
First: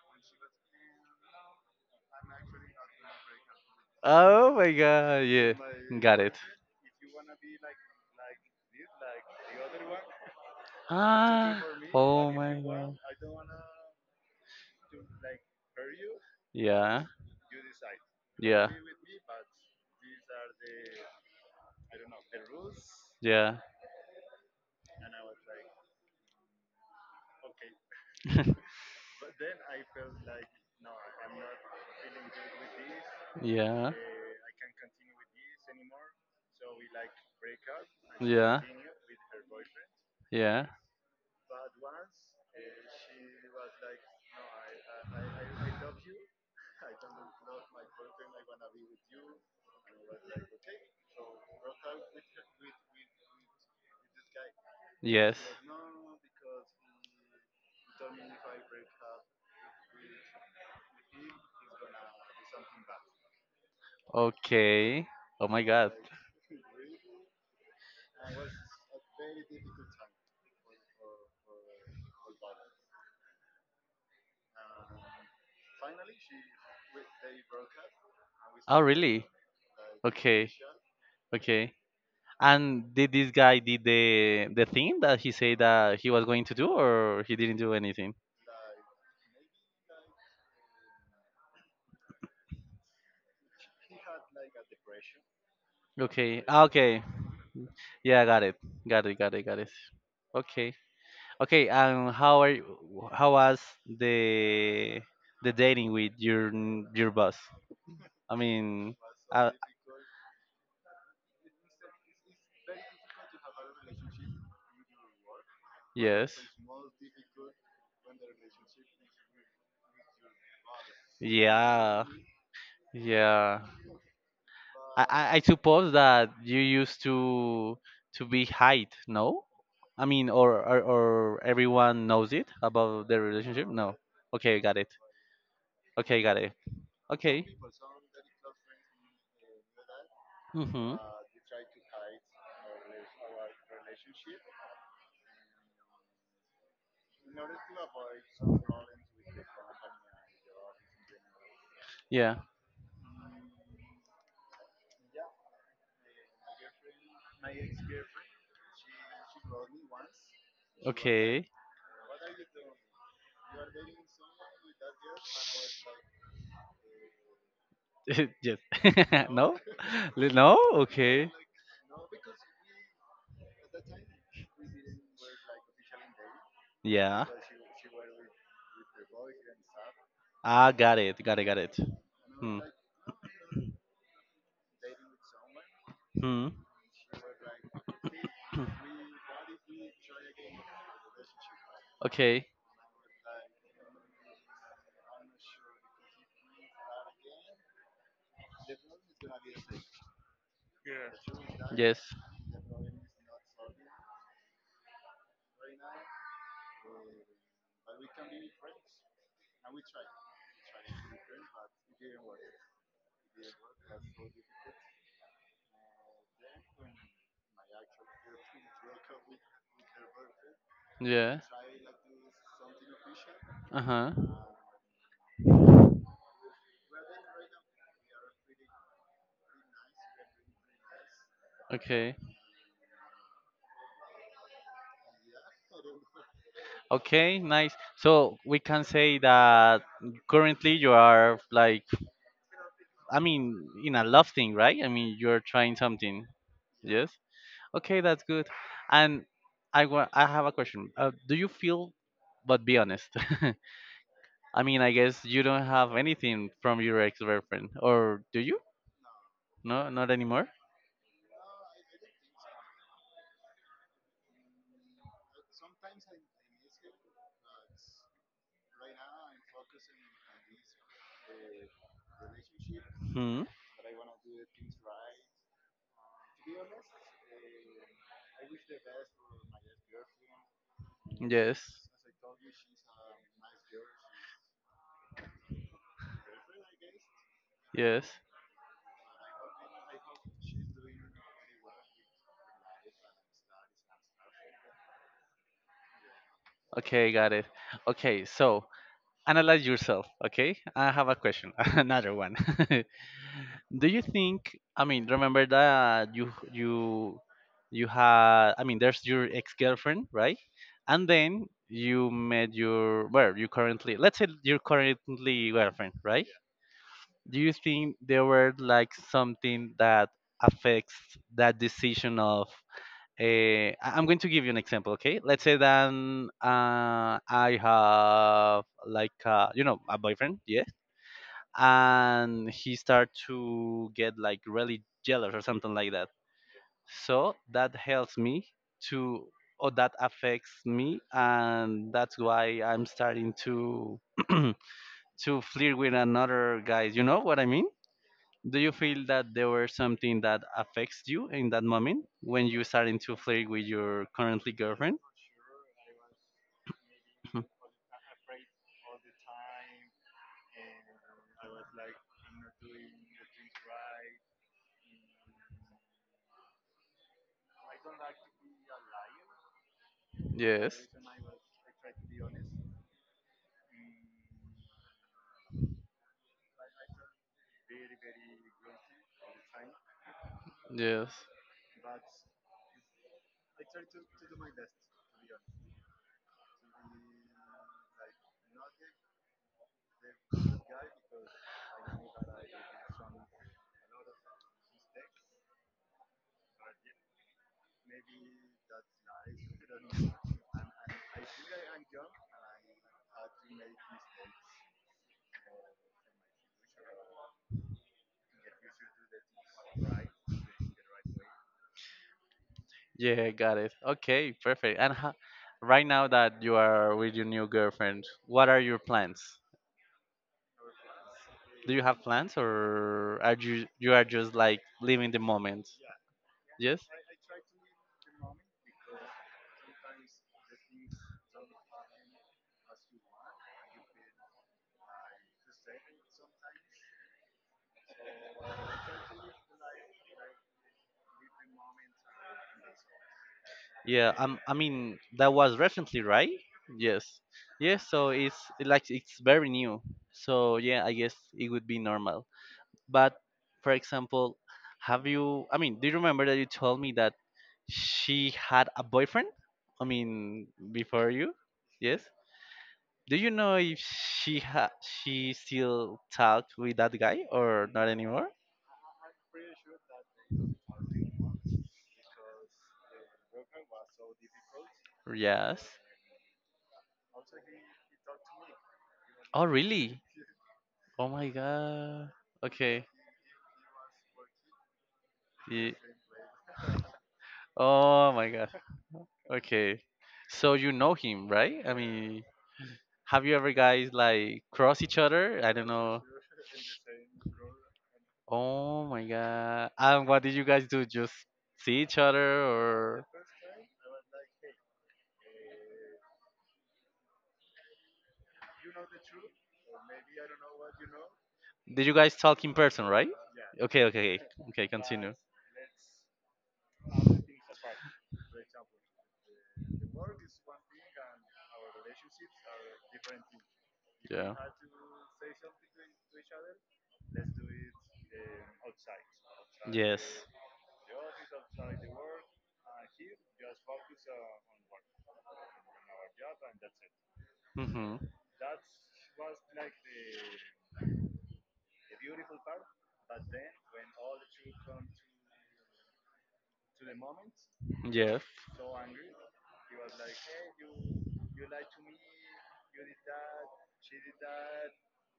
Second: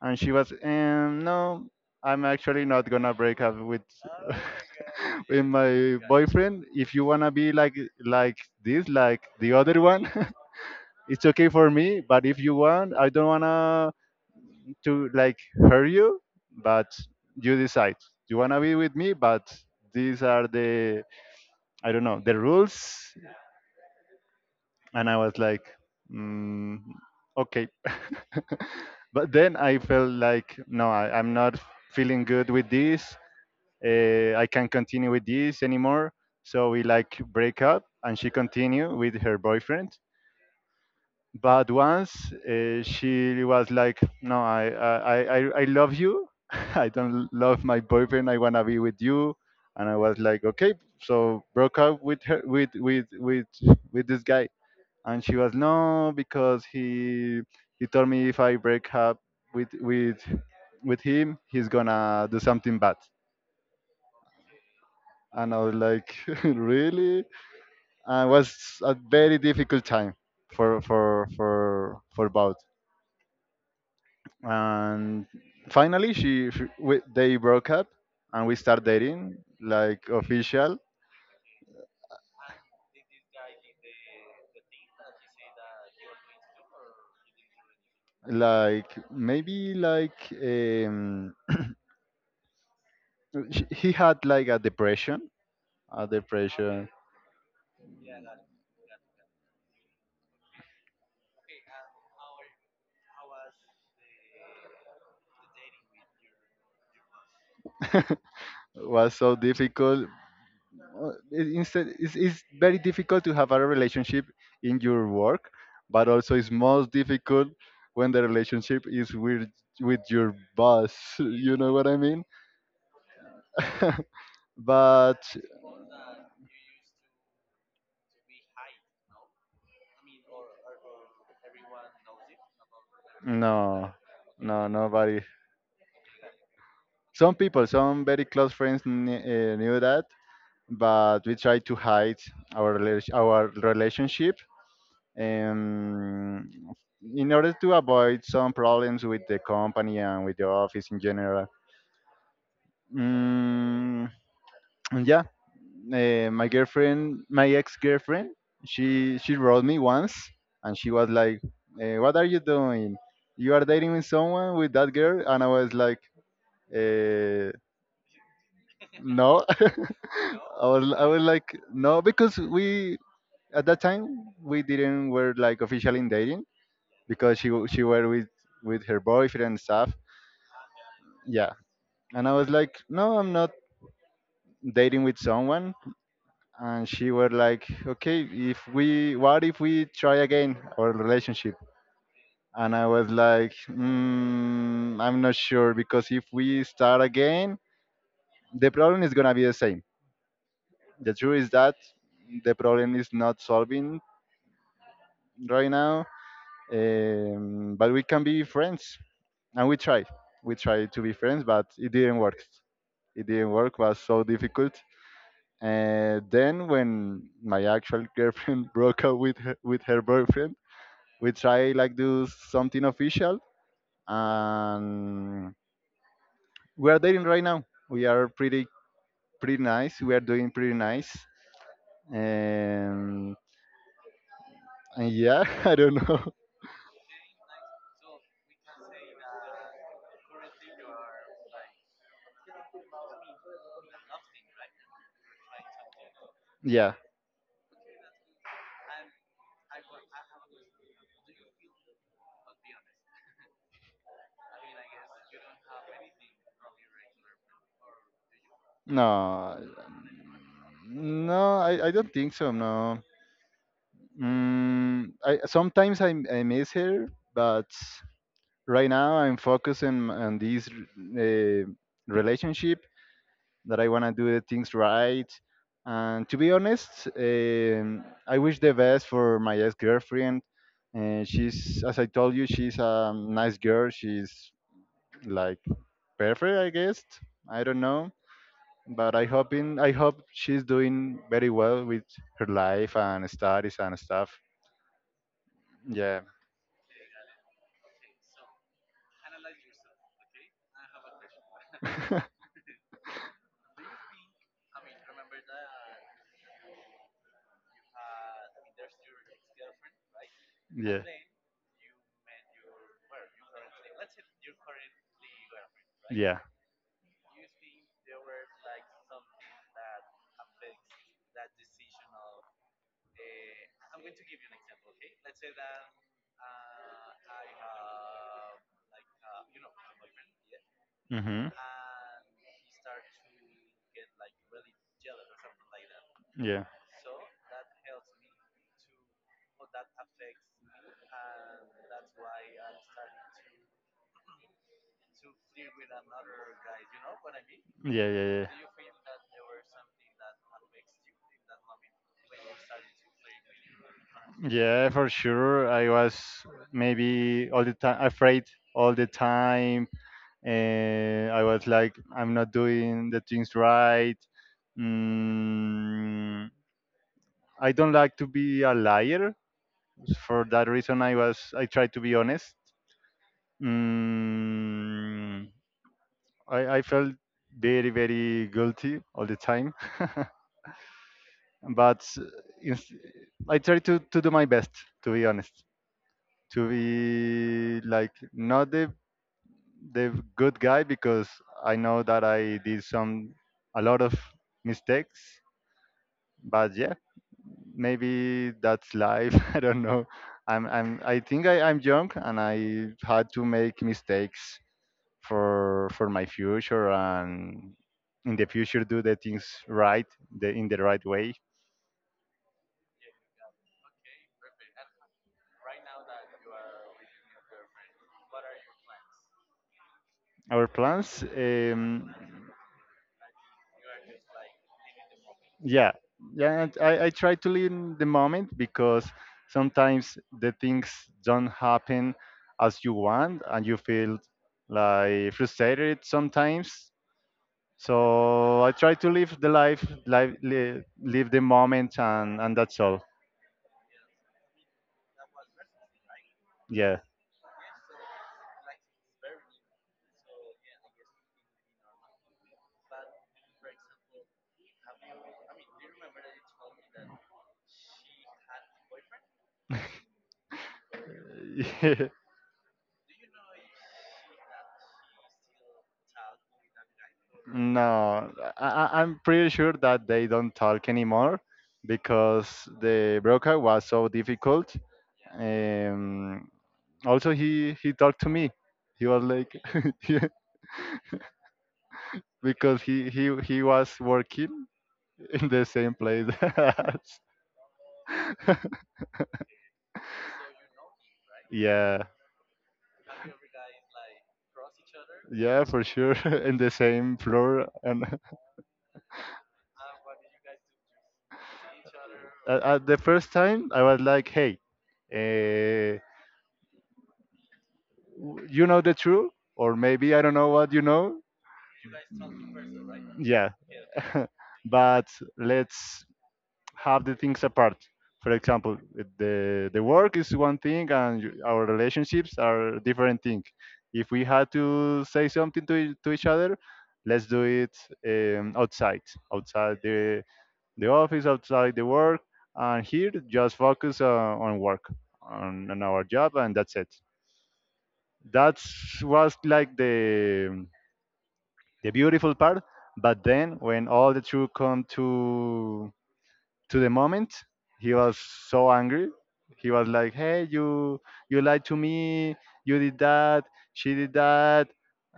S2: And she was, um, no, I'm actually not gonna break up with
S1: Oh my god.
S2: with
S1: Yeah.
S2: my
S1: Got it.
S2: boyfriend. If you wanna be like like this, like the other one, it's okay
S1: Ah.
S2: for me. But
S1: Oh
S2: if you
S1: my
S2: want,
S1: god.
S2: I don't wanna to like hurt you. But
S1: Yeah.
S2: you decide. You wanna
S1: Yeah.
S2: be with me, but these are the, I don't know, the rules.
S1: Yeah.
S2: And I was like, mm, okay. But then I felt like, no, I, I'm not feeling good with this.
S1: Yeah.
S2: Uh, I can't continue with this anymore. So we like break up, and she
S1: Yeah.
S2: continued with her boyfriend.
S1: Yeah.
S2: But once uh, she was like, no, I, I, I, I love you. I don't love my boyfriend. I wanna be with you. And I was like, okay, so broke up with her, with with with with this guy. And she
S1: Yes.
S2: was, no, because he he told me if I break up with with with him, he's gonna do something bad.
S1: Okay. Oh
S2: And I
S1: my
S2: was
S1: god.
S2: like really? And it was a very difficult time for for for for both. And finally she, she we, they broke up, and we
S1: Oh
S2: start
S1: really?
S2: dating like
S1: Okay.
S2: official.
S1: Okay. And did this guy did the the thing that he said that he was going to do, or he didn't do anything?
S2: Like maybe like um, sh- he had like a depression a
S1: Okay, ah,
S2: depression.
S1: okay, yeah, got it, got it, got it, got it. Okay, okay. And how are you, how was the the dating with your n- your boss? I mean,
S2: Was so
S1: uh,
S2: difficult. Uh, it- Instead, it's, it's very difficult to have a relationship in your work, but
S1: yes,
S2: also it's most difficult when the relationship is with with your boss. You know what I
S1: yeah,
S2: mean?
S1: yeah. I,
S2: But
S1: I I suppose that you used to to be height, no? I mean, or, or or everyone knows it about their
S2: no,
S1: relationship. No.
S2: no,
S1: Okay, got it.
S2: nobody.
S1: Okay, got it.
S2: Some
S1: Okay.
S2: people, some very close friends kn- uh, knew that,
S1: Mm-hmm.
S2: but we tried to hide our rela- our relationship um, in order to avoid some problems with the company and with the office in general.
S1: Yeah.
S2: Mm, and yeah, uh, my girlfriend, my ex-girlfriend, she she wrote me once, and she was like,
S1: Okay.
S2: uh, "What are you doing? You are dating with someone, with that girl?" And I was like, uh,
S1: Yes.
S2: "No."
S1: No. Li- No.
S2: I was I was
S1: Okay.
S2: like, "No," because we at that time we didn't were like officially in dating
S1: Yeah.
S2: because she w- she were with with her boyfriend and stuff.
S1: Ah, got it. Got it.
S2: Yeah,
S1: Got it.
S2: and I was
S1: Hmm.
S2: like, no, I'm not dating with someone.
S1: Hmm.
S2: And she were like, okay, if we, what if we try again our relationship?
S1: Okay.
S2: And I was like, mm, I'm not sure because if we start again, the problem is gonna be the same. The truth is that
S1: Yes.
S2: the problem is not solving right now, um, but we can be friends, and we tried. We tried to be friends, but it didn't work. It didn't work was so difficult. And then when my actual girlfriend broke up with her, with her boyfriend, we
S1: Yeah.
S2: try like do something official,
S1: Uh huh.
S2: and we are dating right now. We are pretty Pretty nice, we are doing pretty nice.
S1: Okay.
S2: and, and yeah, I don't know.
S1: Okay. Nice. So we can say that currently you are like, I mean, in a love thing, right? I mean, you're trying something.
S2: Yeah.
S1: Yes. Okay, that's good. And I wa- I have a question. Uh, do you feel? But be honest. I mean, I guess you don't have anything from your ex-girlfriend, or do you?
S2: No,
S1: No, not anymore.
S2: no i, I don't think so, no. Mm, I, sometimes I, I miss her, but right now I'm focusing on this uh, relationship,
S1: Hmm.
S2: that I want to do the things right. And to be honest, um, I wish the best for my ex-girlfriend. Uh, she's,
S1: Yes.
S2: as I told you, she's a nice girl. She's like perfect, I guess. I don't
S1: Yes.
S2: know, but I hoping I hope she's doing very well with her life and studies and stuff. Yeah.
S1: Okay, got it. Okay, so analyze yourself. Okay, I have a question, another one. Do you think? I mean, remember that you you you had. I mean, there's your ex girlfriend, right?
S2: Yeah.
S1: And then you met your well, you currently, let's say, your currently girlfriend, right?
S2: Yeah.
S1: Do you think there were like something that affects that decision of? Uh, I'm going to give you an example, okay? Let's say that um, uh, I have like uh, you know, a boyfriend, yeah,
S2: Hmm.
S1: and he start to get like really jealous or something like that.
S2: Yeah.
S1: So that helps me to, or that affects me, and that's why I'm starting to to flirt with another guys. You know what I mean?
S2: Yeah. Yeah. Yeah.
S1: Do you feel that there were something that affects you in that moment when you starting to flirt with your currently
S2: Yeah,
S1: girlfriend?
S2: for sure. I was maybe all the time afraid, all the time. And I was like, I'm not doing the things right. Mm, I don't like to be a liar. For that
S1: yes.
S2: reason, I was I tried to be honest. Mm, I, I felt very very guilty all the time,
S1: Yes.
S2: but ins- I tried to, to do my best to be honest, to be like not the the good guy, because I know that I did some a lot of mistakes. But yeah, maybe that's life. I don't know. I'm I'm I think I, I'm young and I had to make mistakes for for my future, and in the future do the things right, the in the right way.
S1: Yeah, got it. Okay, perfect. And ho- right now that you are with your new girlfriend, what are your plans?
S2: Our plans,
S1: Do you have
S2: um,
S1: plans, or are you you are just like living the moment?
S2: yeah, yeah. And
S1: Yes?
S2: I I try to live in the moment because sometimes the things don't happen as you want, and you feel like frustrated sometimes. So I try to live the life, live, live, live the moment, and and that's all.
S1: Yeah, um, I mean that was recently, right?
S2: Yeah.
S1: Yes. Yes, so it's it like it's very new. So yeah, I guess it would be normal. But for example, have you? I mean, do you remember that you told me that she had a boyfriend? I mean, before you? Yes. Do you know if she ha she still talked with that guy or not anymore?
S2: No, I, I- I'm pretty sure that they don't talk anymore because the broker was so difficult.
S1: Yes.
S2: Um, also, he he talked to me. He was
S1: Oh,
S2: like,
S1: really?
S2: yeah,
S1: Oh my god.
S2: because
S1: Okay.
S2: he he he was working in the
S1: Ye-
S2: same place. As-
S1: Oh my god. Okay. So you know him, right? I
S2: yeah,
S1: mean, have you ever guys like cross each other? I
S2: yeah,
S1: don't
S2: for
S1: know.
S2: sure, in the same floor and.
S1: Oh my god. And what did you guys do? Just see each other,
S2: At, at the
S1: or
S2: first time, I was like, hey, uh, w- you know the truth, or maybe I don't know what you know.
S1: did you guys talk in person, right?
S2: Mm, yeah,
S1: Okay, okay. Okay, okay,
S2: but
S1: continue.
S2: let's have the things apart. For example, it- the the work is one thing, and you- our relationships are different thing. If we
S1: Yeah.
S2: had to say something to ea- to each other, let's do it um, outside, outside
S1: Yes.
S2: the the office, outside the work, and here just focus uh, on work, on, on our job, and that's it.
S1: Mhm.
S2: That was like the the beautiful part. But then when all the truth come to to the moment, he was
S1: Yes.
S2: so angry. He was like, "Hey, you you lied to me. You did that. She did that."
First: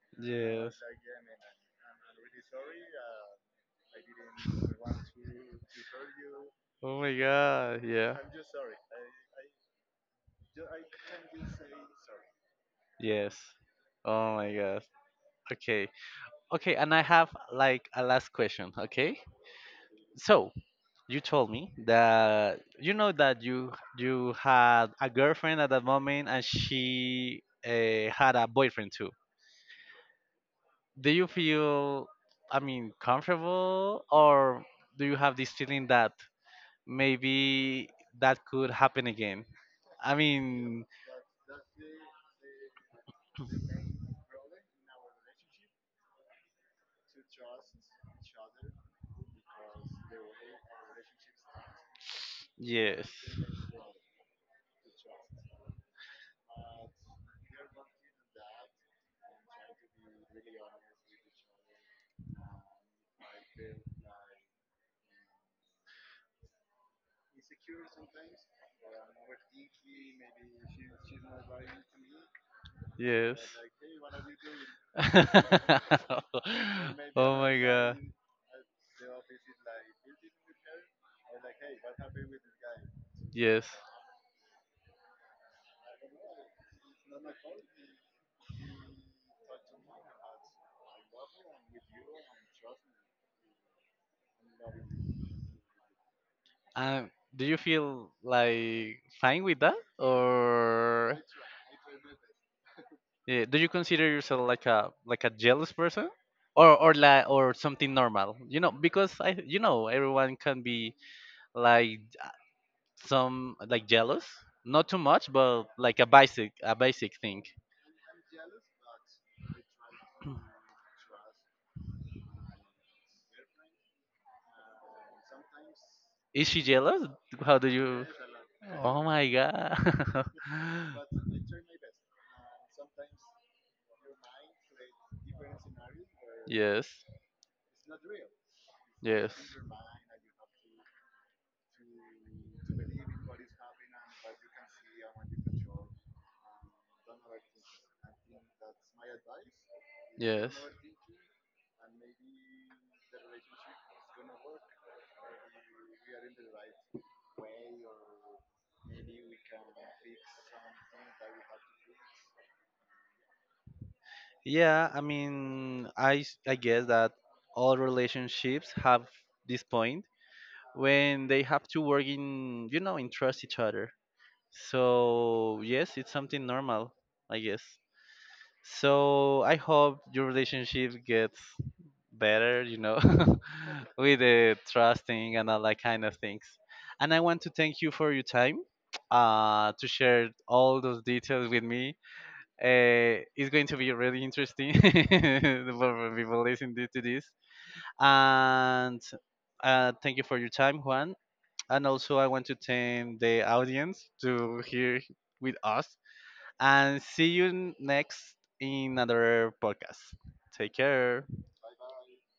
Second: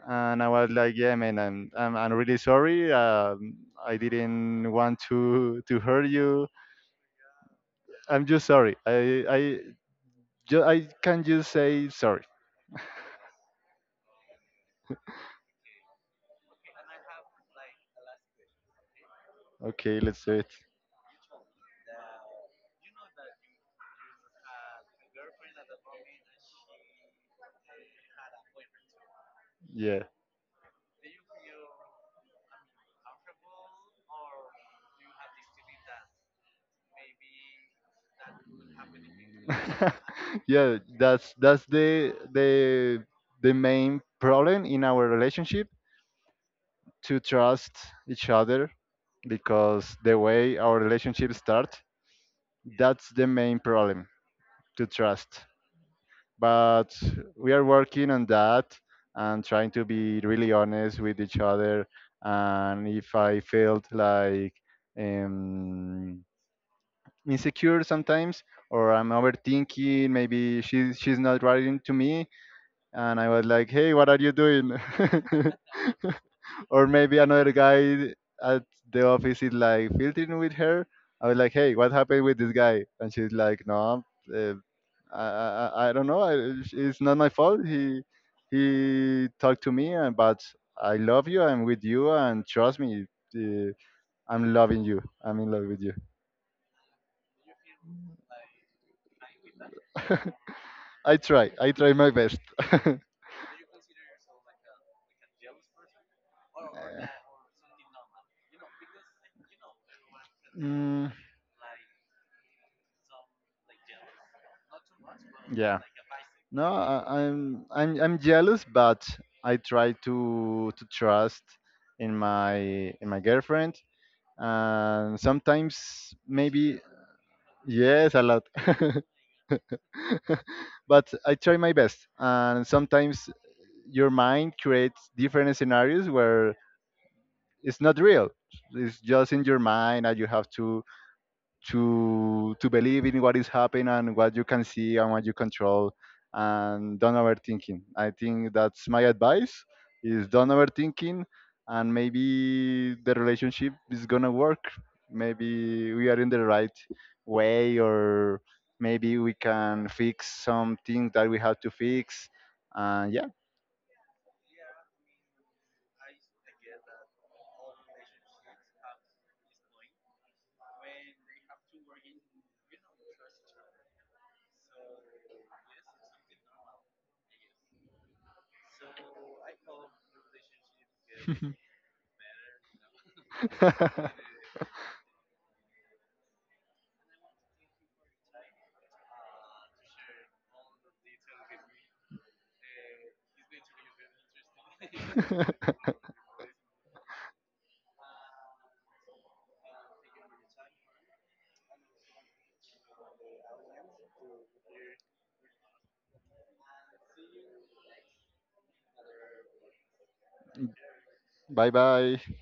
S2: And I was
S1: Yes.
S2: like, "Yeah, man, I'm I'm, I'm really sorry. Um, I didn't want to to hurt you."
S1: Oh my god. Yeah.
S2: I'm just sorry. I I ju- I can just say sorry.
S1: Yes. Oh my god. Okay. Okay, and I have like a last question, okay?
S2: Okay, let's do it.
S1: So, you told me that you know that you you had a girlfriend at that moment and she uh, had a boyfriend too.
S2: Yeah.
S1: Do you feel, I mean, comfortable, or do you have this feeling that maybe that could happen again? I
S2: Yeah,
S1: mean,
S2: that's that's the the the main problem in our relationship, to trust each other, because the way our relationship start,
S1: yes,
S2: that's the main problem, to trust. But we are working on that, and trying to be really honest with each other. And if I felt like um insecure sometimes, or I'm overthinking. Maybe she's she's not writing to me, and I
S1: yes.
S2: was like, "Hey, what are you doing?" Or maybe
S1: Oh
S2: another
S1: my god.
S2: guy at the office is like filtering with her. I was like, "Hey, what happened with this guy?" And she's like,
S1: Yes.
S2: "No, uh, I, I I I don't know. I, it's not my fault. He he talked to me, and but I love you. I'm with you, and trust me." Uh, I'm loving you. I'm in love with you.
S1: Um, do you feel like fine with that,
S2: I
S1: or
S2: try. I try my best.
S1: yeah, do you consider yourself like a like a jealous person, or or like or something normal? You know, because I, you know, everyone
S2: Uh,
S1: can be
S2: mm,
S1: like some like jealous, not too much, but
S2: yeah.
S1: like a basic
S2: No,
S1: a basic
S2: I,
S1: thing.
S2: I'm I'm I'm jealous, but I try to to trust in my in my girlfriend. And sometimes
S1: Is she
S2: maybe
S1: jealous? How do you?
S2: yes, a lot.
S1: Oh my god.
S2: But I try my best, and sometimes your mind creates different scenarios where
S1: Yes.
S2: it's not real. It's just
S1: Yes.
S2: in your mind, and you have to to to believe in what is happening and what you can see and what you control, and don't overthinking. I think that's my advice: is don't
S1: Yes.
S2: overthinking, and maybe the relationship is gonna work. Maybe we are in the right way, or maybe we can fix some things that we have to fix. And yeah.
S1: Yeah, I mean, I s- I guess that all relationships have this point when they have to work in, you know, in trust each other. So, yes, it's something normal, I guess. So, I hope your relationship gets better, you know, with the trusting and all that kind of things. And I want to thank you for your time, uh, to share all those details with me. Uh, it's going to be really interesting for for people listening to this. And uh, thank you for your time, Juan. And also, I want to thank the audience to hear with us. And see you next in another podcast. Take care.
S2: Bye bye.